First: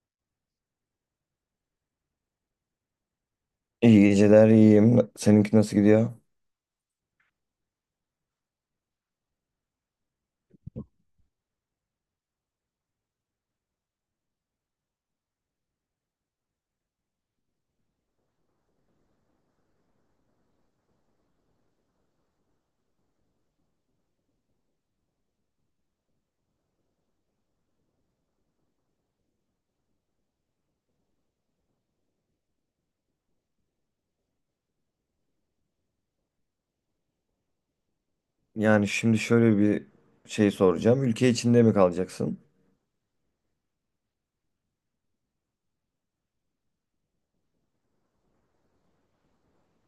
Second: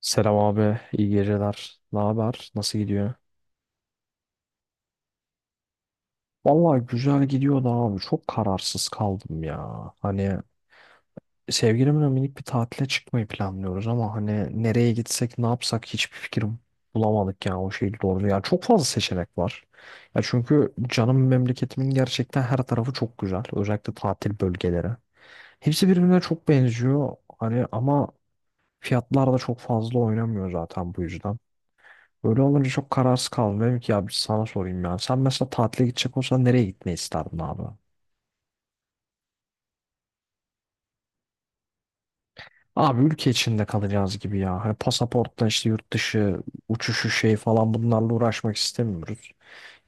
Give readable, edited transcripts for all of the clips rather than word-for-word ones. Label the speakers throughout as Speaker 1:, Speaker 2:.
Speaker 1: Selam abi, iyi geceler. Ne haber? Nasıl gidiyor?
Speaker 2: İyi geceler, iyiyim. Seninki nasıl gidiyor?
Speaker 1: Vallahi güzel gidiyor da abi. Çok kararsız kaldım ya. Hani sevgilimle minik bir tatile çıkmayı planlıyoruz ama hani nereye gitsek, ne yapsak hiçbir fikrim bulamadık ya o şey doğru. Ya çok fazla seçenek var. Ya çünkü canım memleketimin gerçekten her tarafı çok güzel. Özellikle tatil bölgeleri. Hepsi birbirine çok benziyor. Hani ama fiyatlar da çok fazla oynamıyor zaten bu yüzden. Böyle olunca çok kararsız kaldım. Dedim ki ya bir sana sorayım ya. Sen mesela tatile gidecek olsan nereye gitmeyi isterdin abi?
Speaker 2: Yani şimdi şöyle bir şey soracağım. Ülke içinde mi kalacaksın?
Speaker 1: Abi ülke içinde kalacağız gibi ya. Hani pasaportla işte yurt dışı uçuşu şey falan bunlarla uğraşmak istemiyoruz.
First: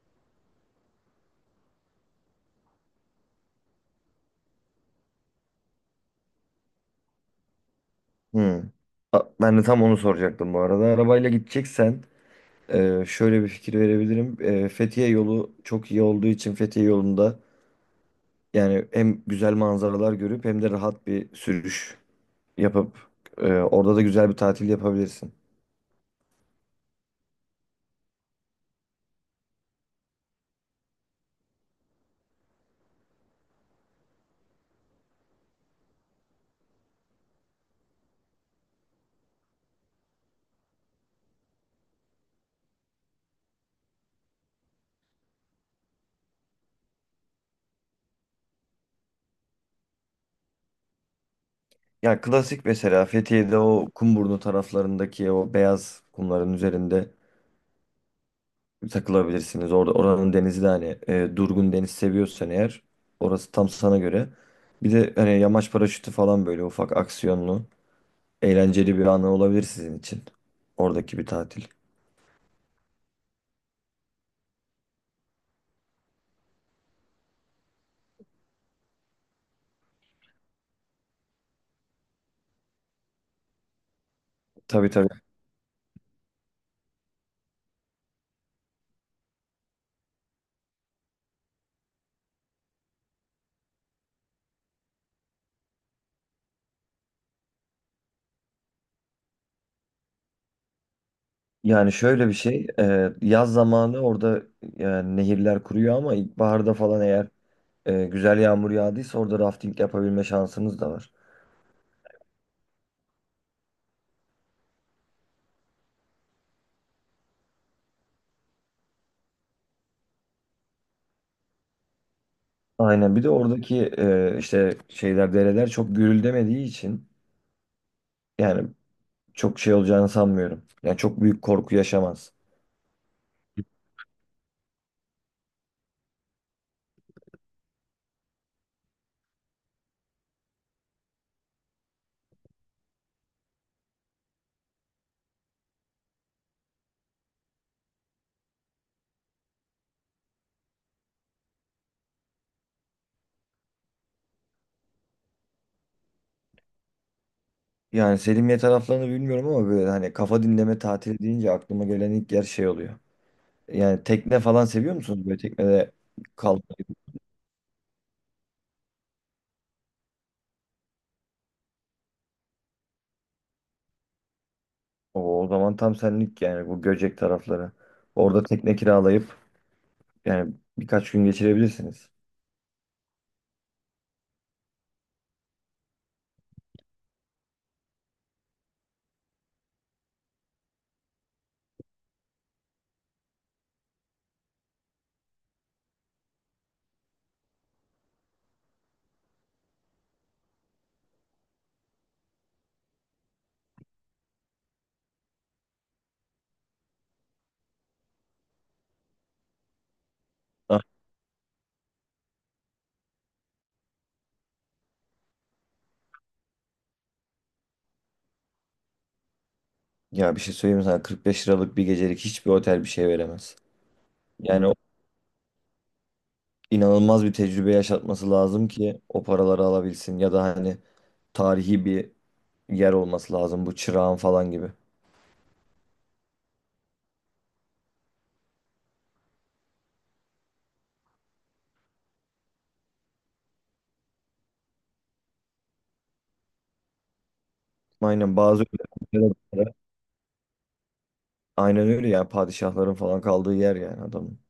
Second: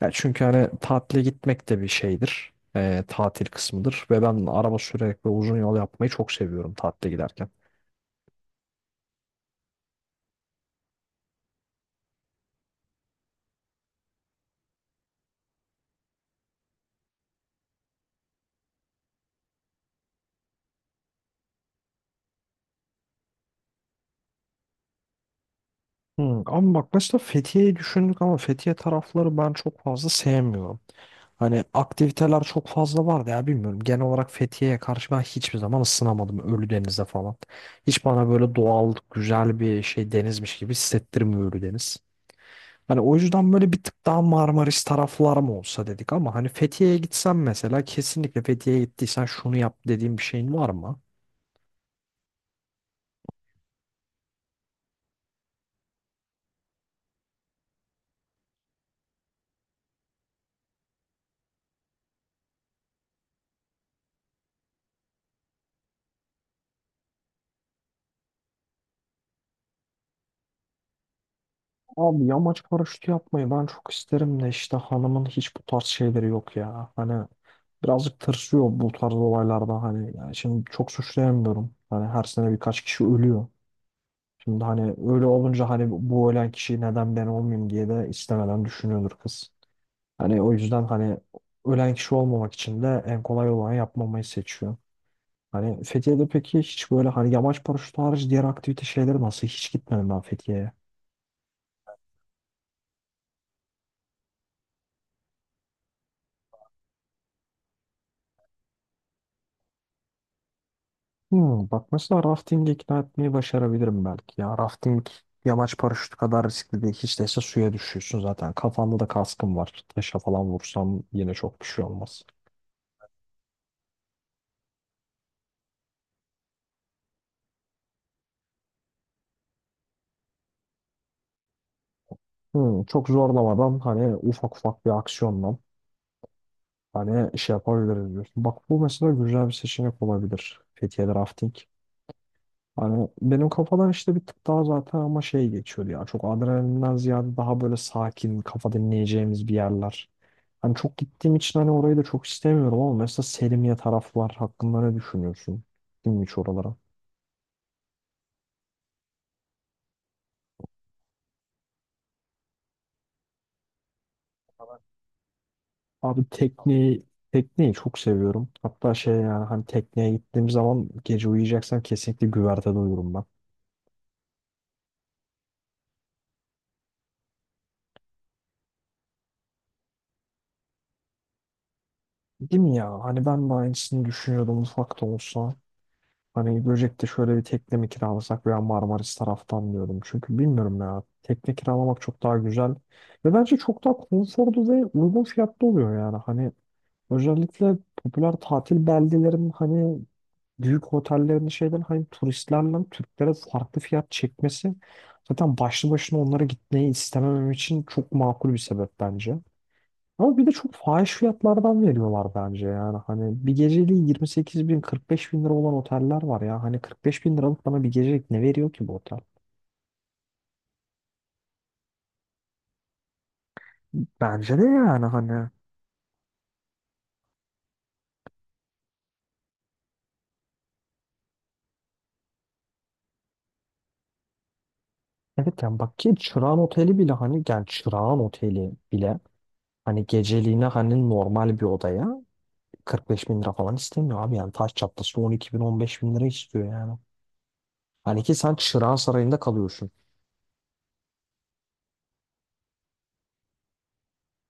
Speaker 1: Ya çünkü hani tatile gitmek de bir şeydir. Tatil kısmıdır. Ve ben araba sürerek ve uzun yol yapmayı çok seviyorum tatile giderken.
Speaker 2: Hmm. Ben de tam onu soracaktım bu arada. Arabayla gideceksen şöyle bir fikir verebilirim. Fethiye yolu çok iyi olduğu için Fethiye yolunda yani hem güzel manzaralar görüp hem de rahat bir sürüş yapıp orada da güzel bir tatil yapabilirsin.
Speaker 1: Ama bak mesela Fethiye'yi düşündük ama Fethiye tarafları ben çok fazla sevmiyorum. Hani aktiviteler çok fazla vardı ya bilmiyorum. Genel olarak Fethiye'ye karşı ben hiçbir zaman ısınamadım Ölüdeniz'de falan. Hiç bana böyle doğal güzel bir şey denizmiş gibi hissettirmiyor Ölüdeniz. Hani o yüzden böyle bir tık daha Marmaris taraflar mı olsa dedik ama hani Fethiye'ye gitsen mesela kesinlikle Fethiye'ye gittiysen şunu yap dediğim bir şeyin var mı?
Speaker 2: Ya klasik mesela Fethiye'de o Kumburnu taraflarındaki o beyaz kumların üzerinde takılabilirsiniz. Orada oranın denizi de hani durgun deniz seviyorsan eğer orası tam sana göre. Bir de hani yamaç paraşütü falan böyle ufak aksiyonlu, eğlenceli bir anı olabilir sizin için. Oradaki bir tatil.
Speaker 1: Abi yamaç paraşütü yapmayı ben çok isterim de işte hanımın hiç bu tarz şeyleri yok ya. Hani birazcık tırsıyor bu tarz olaylarda hani yani şimdi çok suçlayamıyorum. Hani her sene birkaç kişi ölüyor. Şimdi hani
Speaker 2: Tabii, tabii.
Speaker 1: öyle olunca hani bu ölen kişi neden ben olmayayım diye de istemeden düşünüyordur kız. Hani o yüzden hani ölen kişi olmamak için de en kolay olanı yapmamayı seçiyor. Hani Fethiye'de peki hiç böyle hani yamaç paraşütü hariç diğer aktivite şeyleri nasıl? Hiç gitmedim ben Fethiye'ye.
Speaker 2: Yani şöyle bir şey, yaz zamanı orada yani nehirler kuruyor ama ilkbaharda falan eğer güzel yağmur yağdıysa orada rafting yapabilme şansınız da var.
Speaker 1: Bak mesela rafting'i ikna etmeyi başarabilirim belki ya. Rafting yamaç paraşütü kadar riskli değil. Hiç değilse suya düşüyorsun zaten. Kafanda da kaskın var. Taşa falan vursam yine çok bir şey olmaz.
Speaker 2: Aynen. Bir de oradaki işte şeyler dereler çok gürüldemediği için yani çok şey olacağını sanmıyorum. Yani çok büyük korku yaşamaz.
Speaker 1: Çok zorlamadan hani ufak ufak bir aksiyonla hani şey yapabiliriz diyorsun. Bak bu mesela güzel bir seçenek olabilir. Fethiye'de rafting. Hani benim kafadan işte bir tık daha zaten ama şey geçiyordu ya. Çok adrenalinden ziyade daha böyle sakin, kafa dinleyeceğimiz bir yerler. Hani çok gittiğim için hani orayı da çok istemiyorum ama mesela Selimiye taraflar hakkında ne düşünüyorsun? Gittin mi hiç oralara?
Speaker 2: Yani Selimiye taraflarını bilmiyorum ama böyle hani kafa dinleme tatili deyince aklıma gelen ilk yer şey oluyor. Yani tekne falan seviyor musunuz? Böyle teknede
Speaker 1: Abi
Speaker 2: kalmayı.
Speaker 1: tekneyi çok seviyorum. Hatta şey yani hani tekneye gittiğim zaman gece uyuyacaksam kesinlikle güvertede uyurum ben.
Speaker 2: O zaman tam senlik yani bu Göcek tarafları. Orada tekne kiralayıp yani birkaç gün geçirebilirsiniz.
Speaker 1: Değil mi ya? Hani ben de aynısını düşünüyordum ufak da olsa. Hani Göcek'te şöyle bir tekne mi kiralasak veya Marmaris taraftan diyordum. Çünkü bilmiyorum ya. Tekne kiralamak çok daha güzel. Ve bence çok daha konforlu ve uygun fiyatlı oluyor yani. Hani özellikle popüler tatil beldelerin hani büyük otellerin şeyden hani turistlerle Türklere farklı fiyat çekmesi zaten başlı başına onlara gitmeyi istememem için çok makul bir sebep bence. Ama bir de çok
Speaker 2: Ah,
Speaker 1: fahiş fiyatlardan veriyorlar bence yani. Hani bir geceliği 28 bin 45 bin lira olan oteller var ya. Hani 45 bin liralık bana bir gecelik ne veriyor ki bu otel?
Speaker 2: ya bir şey söyleyeyim mi sana? 45 liralık bir gecelik hiçbir otel bir şey veremez.
Speaker 1: Bence de
Speaker 2: Yani o
Speaker 1: yani hani.
Speaker 2: inanılmaz bir tecrübe yaşatması lazım ki o paraları alabilsin ya da hani tarihi bir yer olması lazım, bu çırağın falan gibi.
Speaker 1: Evet yani bak ki Çırağan Oteli bile hani yani Çırağan Oteli bile hani geceliğine hani normal bir odaya 45 bin lira falan istemiyor abi yani taş çatlası 12 bin 15 bin lira istiyor yani. Hani ki
Speaker 2: Aynen
Speaker 1: sen
Speaker 2: bazı
Speaker 1: Çırağan
Speaker 2: ülkelerde-
Speaker 1: Sarayı'nda kalıyorsun.
Speaker 2: aynen öyle yani, padişahların falan kaldığı yer yani adamın.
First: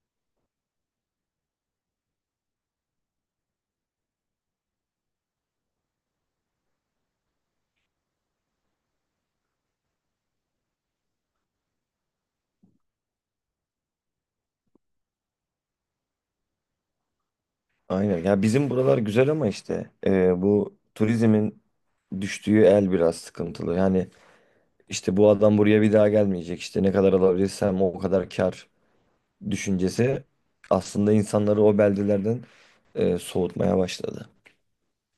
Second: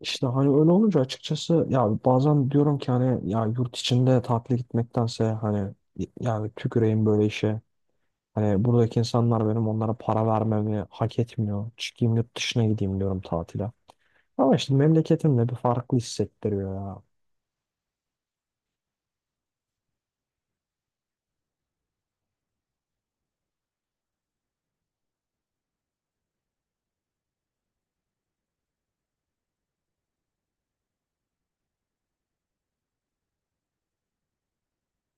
Speaker 1: İşte hani öyle olunca açıkçası ya bazen diyorum ki hani ya yurt içinde tatile gitmektense hani yani tüküreyim böyle işe. Hani buradaki insanlar benim onlara para vermemi hak etmiyor. Çıkayım yurt dışına gideyim diyorum tatile. Ama işte memleketimle bir farklı hissettiriyor ya.
Speaker 2: Aynen, ya bizim buralar güzel ama işte bu turizmin düştüğü el biraz sıkıntılı. Yani işte bu adam buraya bir daha gelmeyecek, işte ne kadar alabilirsem o kadar kar düşüncesi aslında insanları o beldelerden soğutmaya başladı.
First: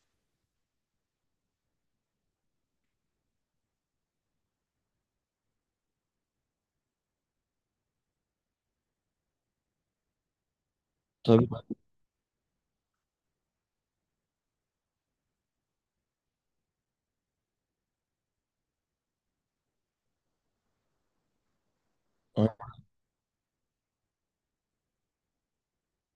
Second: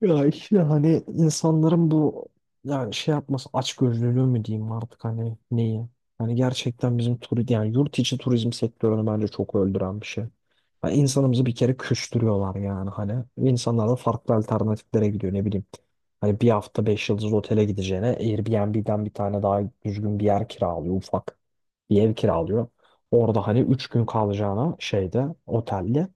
Speaker 1: Ya işte hani insanların bu yani şey yapması açgözlülüğü mü diyeyim artık hani neyi? Hani gerçekten bizim turizm yani yurt içi turizm sektörünü bence çok öldüren bir şey. Yani insanımızı
Speaker 2: Tabii.
Speaker 1: bir kere küstürüyorlar yani hani. İnsanlar da farklı alternatiflere gidiyor ne bileyim. Hani bir hafta beş yıldız otele gideceğine Airbnb'den bir tane daha düzgün bir yer kiralıyor ufak. Bir ev
Speaker 2: A-
Speaker 1: kiralıyor. Orada hani üç gün kalacağına şeyde otelde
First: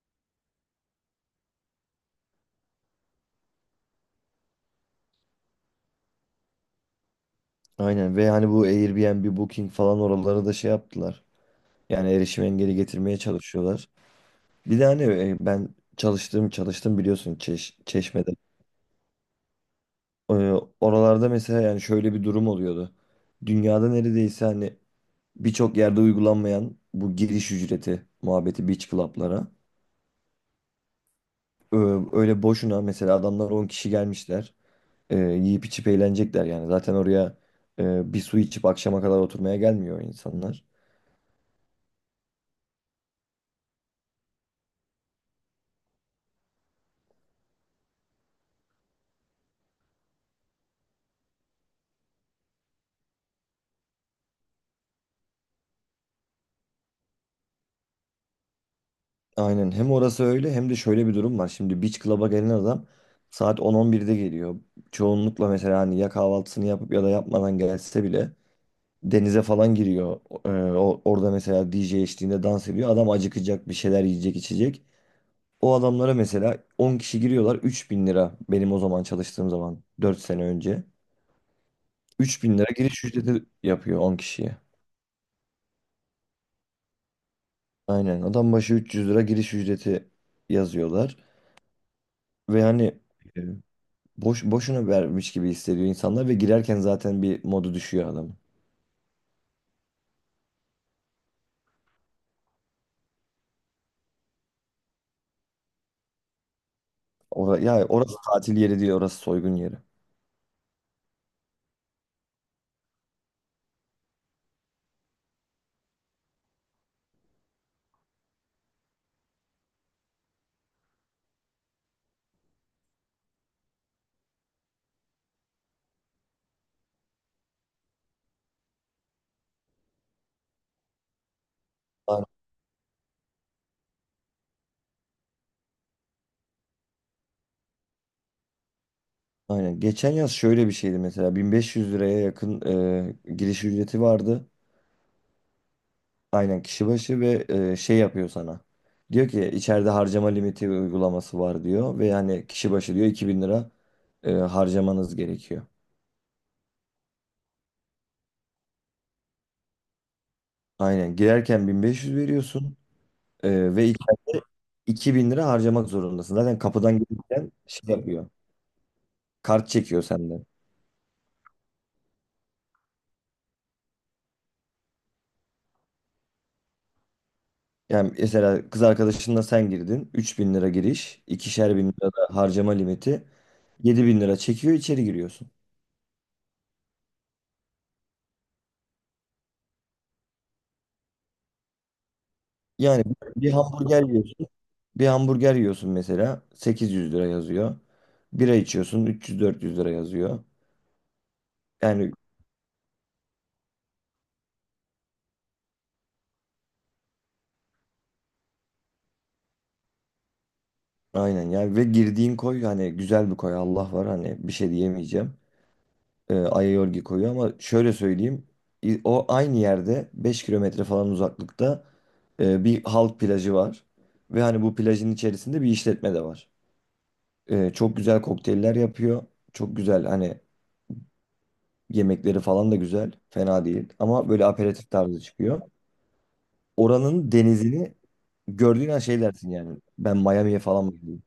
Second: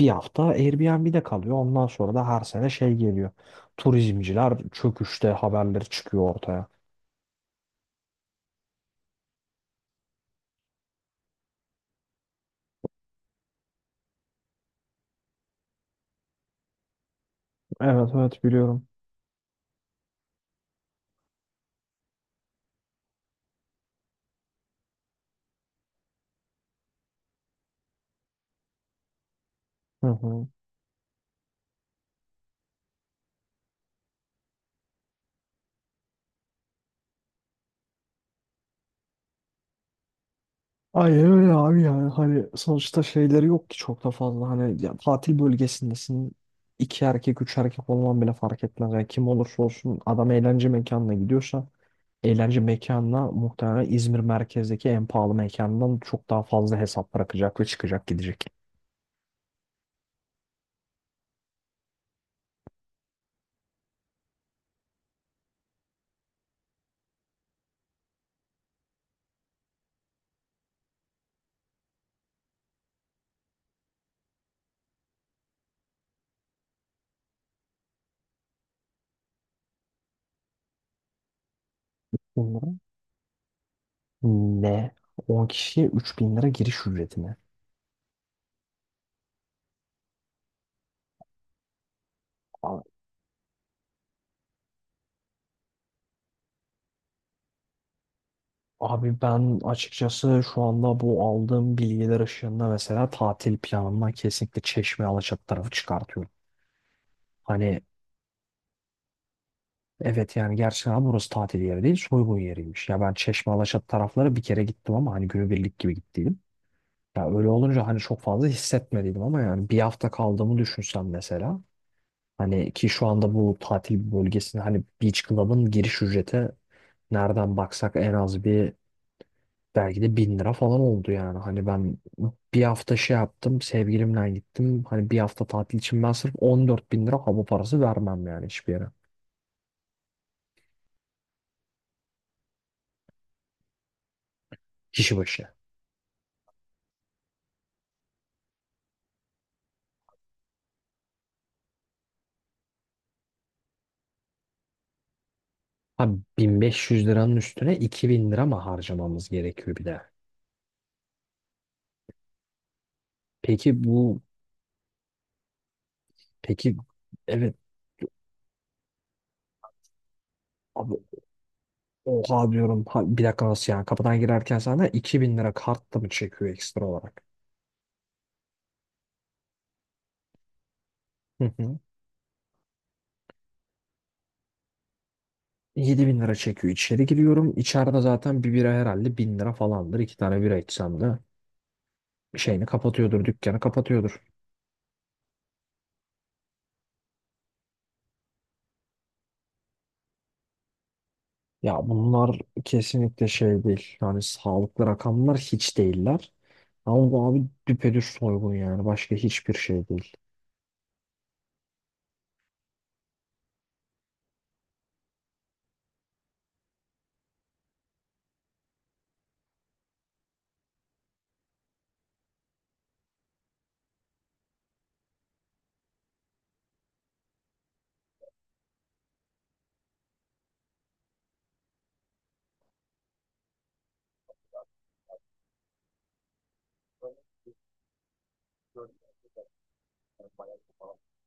Speaker 1: bir hafta Airbnb'de kalıyor. Ondan sonra da her sene şey geliyor. Turizmciler çöküşte haberleri çıkıyor ortaya.
Speaker 2: Aynen, ve hani bu Airbnb, Booking falan oraları da şey yaptılar. Yani erişim engeli getirmeye çalışıyorlar. Bir de hani ben çalıştım çalıştım biliyorsun
Speaker 1: Evet
Speaker 2: Çeşme'de.
Speaker 1: evet, biliyorum.
Speaker 2: Ee, Oralarda mesela yani şöyle bir durum oluyordu. Dünyada neredeyse hani birçok yerde uygulanmayan bu giriş ücreti muhabbeti beach club'lara.
Speaker 1: Hı hı.
Speaker 2: Ee, Öyle boşuna mesela adamlar 10 kişi gelmişler. Yiyip içip eğlenecekler yani. Zaten oraya bir su içip akşama kadar oturmaya gelmiyor insanlar.
Speaker 1: Ay öyle abi yani hani sonuçta şeyleri yok ki çok da fazla hani ya tatil bölgesindesin, iki erkek üç erkek olman bile fark etmez yani kim olursa olsun adam eğlence mekanına gidiyorsa eğlence mekanına muhtemelen İzmir merkezdeki en pahalı mekandan çok daha fazla hesap bırakacak ve çıkacak gidecek.
Speaker 2: Aynen, hem orası öyle hem de şöyle bir durum var. Şimdi Beach Club'a gelen adam saat 10-11'de geliyor. Çoğunlukla mesela hani ya kahvaltısını yapıp ya da yapmadan gelse bile denize falan giriyor. Orada mesela DJ eşliğinde dans ediyor. Adam acıkacak, bir şeyler yiyecek içecek. O adamlara mesela 10 kişi giriyorlar, 3.000 lira benim o zaman çalıştığım zaman, 4 sene önce. Üç bin lira
Speaker 1: Bunların
Speaker 2: giriş ücreti yapıyor 10 kişiye.
Speaker 1: ne? 10 kişiye 3.000 lira giriş ücretine.
Speaker 2: Aynen adam başı 300 lira giriş ücreti yazıyorlar. Ve hani boş boşuna vermiş gibi hissediyor insanlar ve girerken zaten bir modu düşüyor adamın.
Speaker 1: Abi ben açıkçası şu anda bu aldığım bilgiler ışığında mesela tatil planımdan kesinlikle Çeşme Alaçatı tarafı çıkartıyorum. Hani
Speaker 2: Ya orası tatil yeri değil, orası soygun yeri.
Speaker 1: evet yani gerçekten burası tatil yeri değil, soygun yeriymiş. Ya ben Çeşme Alaçatı tarafları bir kere gittim ama hani günübirlik gibi gittiydim. Ya öyle olunca hani çok fazla hissetmediydim ama yani bir hafta kaldığımı düşünsem mesela. Hani ki şu anda bu tatil bölgesinde hani Beach Club'ın giriş ücreti nereden baksak en az bir belki de bin lira falan oldu yani. Hani ben
Speaker 2: Aynen.
Speaker 1: bir hafta şey yaptım. Sevgilimle gittim. Hani bir hafta tatil için ben sırf 14 bin lira hava parası vermem yani hiçbir yere.
Speaker 2: Aynen. Geçen yaz şöyle bir şeydi mesela, 1500 liraya yakın giriş ücreti vardı.
Speaker 1: Kişi başı.
Speaker 2: Aynen kişi başı ve şey yapıyor sana. Diyor ki içeride harcama limiti uygulaması var diyor ve yani kişi başı diyor 2.000 lira harcamanız gerekiyor.
Speaker 1: Ha, 1500 liranın üstüne 2.000 lira mı harcamamız gerekiyor bir de?
Speaker 2: Aynen girerken 1500 veriyorsun
Speaker 1: Peki
Speaker 2: ve
Speaker 1: bu
Speaker 2: 2000 lira harcamak zorundasın. Zaten
Speaker 1: peki,
Speaker 2: kapıdan gelirken
Speaker 1: evet
Speaker 2: şey yapıyor. Kart çekiyor senden.
Speaker 1: abi, oha diyorum. Ha, bir dakika nasıl yani? Kapıdan girerken sana 2.000 lira kartla mı çekiyor ekstra olarak?
Speaker 2: Yani mesela kız arkadaşınla sen girdin. Üç bin lira giriş,
Speaker 1: Hı
Speaker 2: ikişer
Speaker 1: hı.
Speaker 2: bin lira da harcama limiti. Yedi bin lira çekiyor, içeri giriyorsun.
Speaker 1: 7.000 lira çekiyor. İçeri giriyorum. İçeride zaten bir bira herhalde 1000 lira falandır. İki tane bira içsem de şeyini
Speaker 2: Yani
Speaker 1: kapatıyordur,
Speaker 2: bir
Speaker 1: dükkanı
Speaker 2: hamburger
Speaker 1: kapatıyordur.
Speaker 2: yiyorsun. Bir hamburger yiyorsun mesela, 800 lira yazıyor. Bira içiyorsun, 300 400 lira yazıyor.
Speaker 1: Ya
Speaker 2: Yani
Speaker 1: bunlar kesinlikle şey değil. Yani sağlıklı rakamlar hiç değiller. Ama bu abi düpedüz soygun yani. Başka hiçbir şey değil.
Speaker 2: aynen yani, ve girdiğin koy hani güzel bir koy, Allah var hani, bir şey diyemeyeceğim. Aerogel koyuyor ama şöyle söyleyeyim, o aynı yerde 5 km falan uzaklıkta bir halk plajı var ve hani bu plajın içerisinde bir işletme de var. Çok güzel kokteyller yapıyor. Çok güzel hani, yemekleri falan da güzel. Fena değil ama böyle aperatif tarzı çıkıyor. Oranın denizini gördüğün an şey dersin yani, ben Miami'ye falan mı gidiyorum?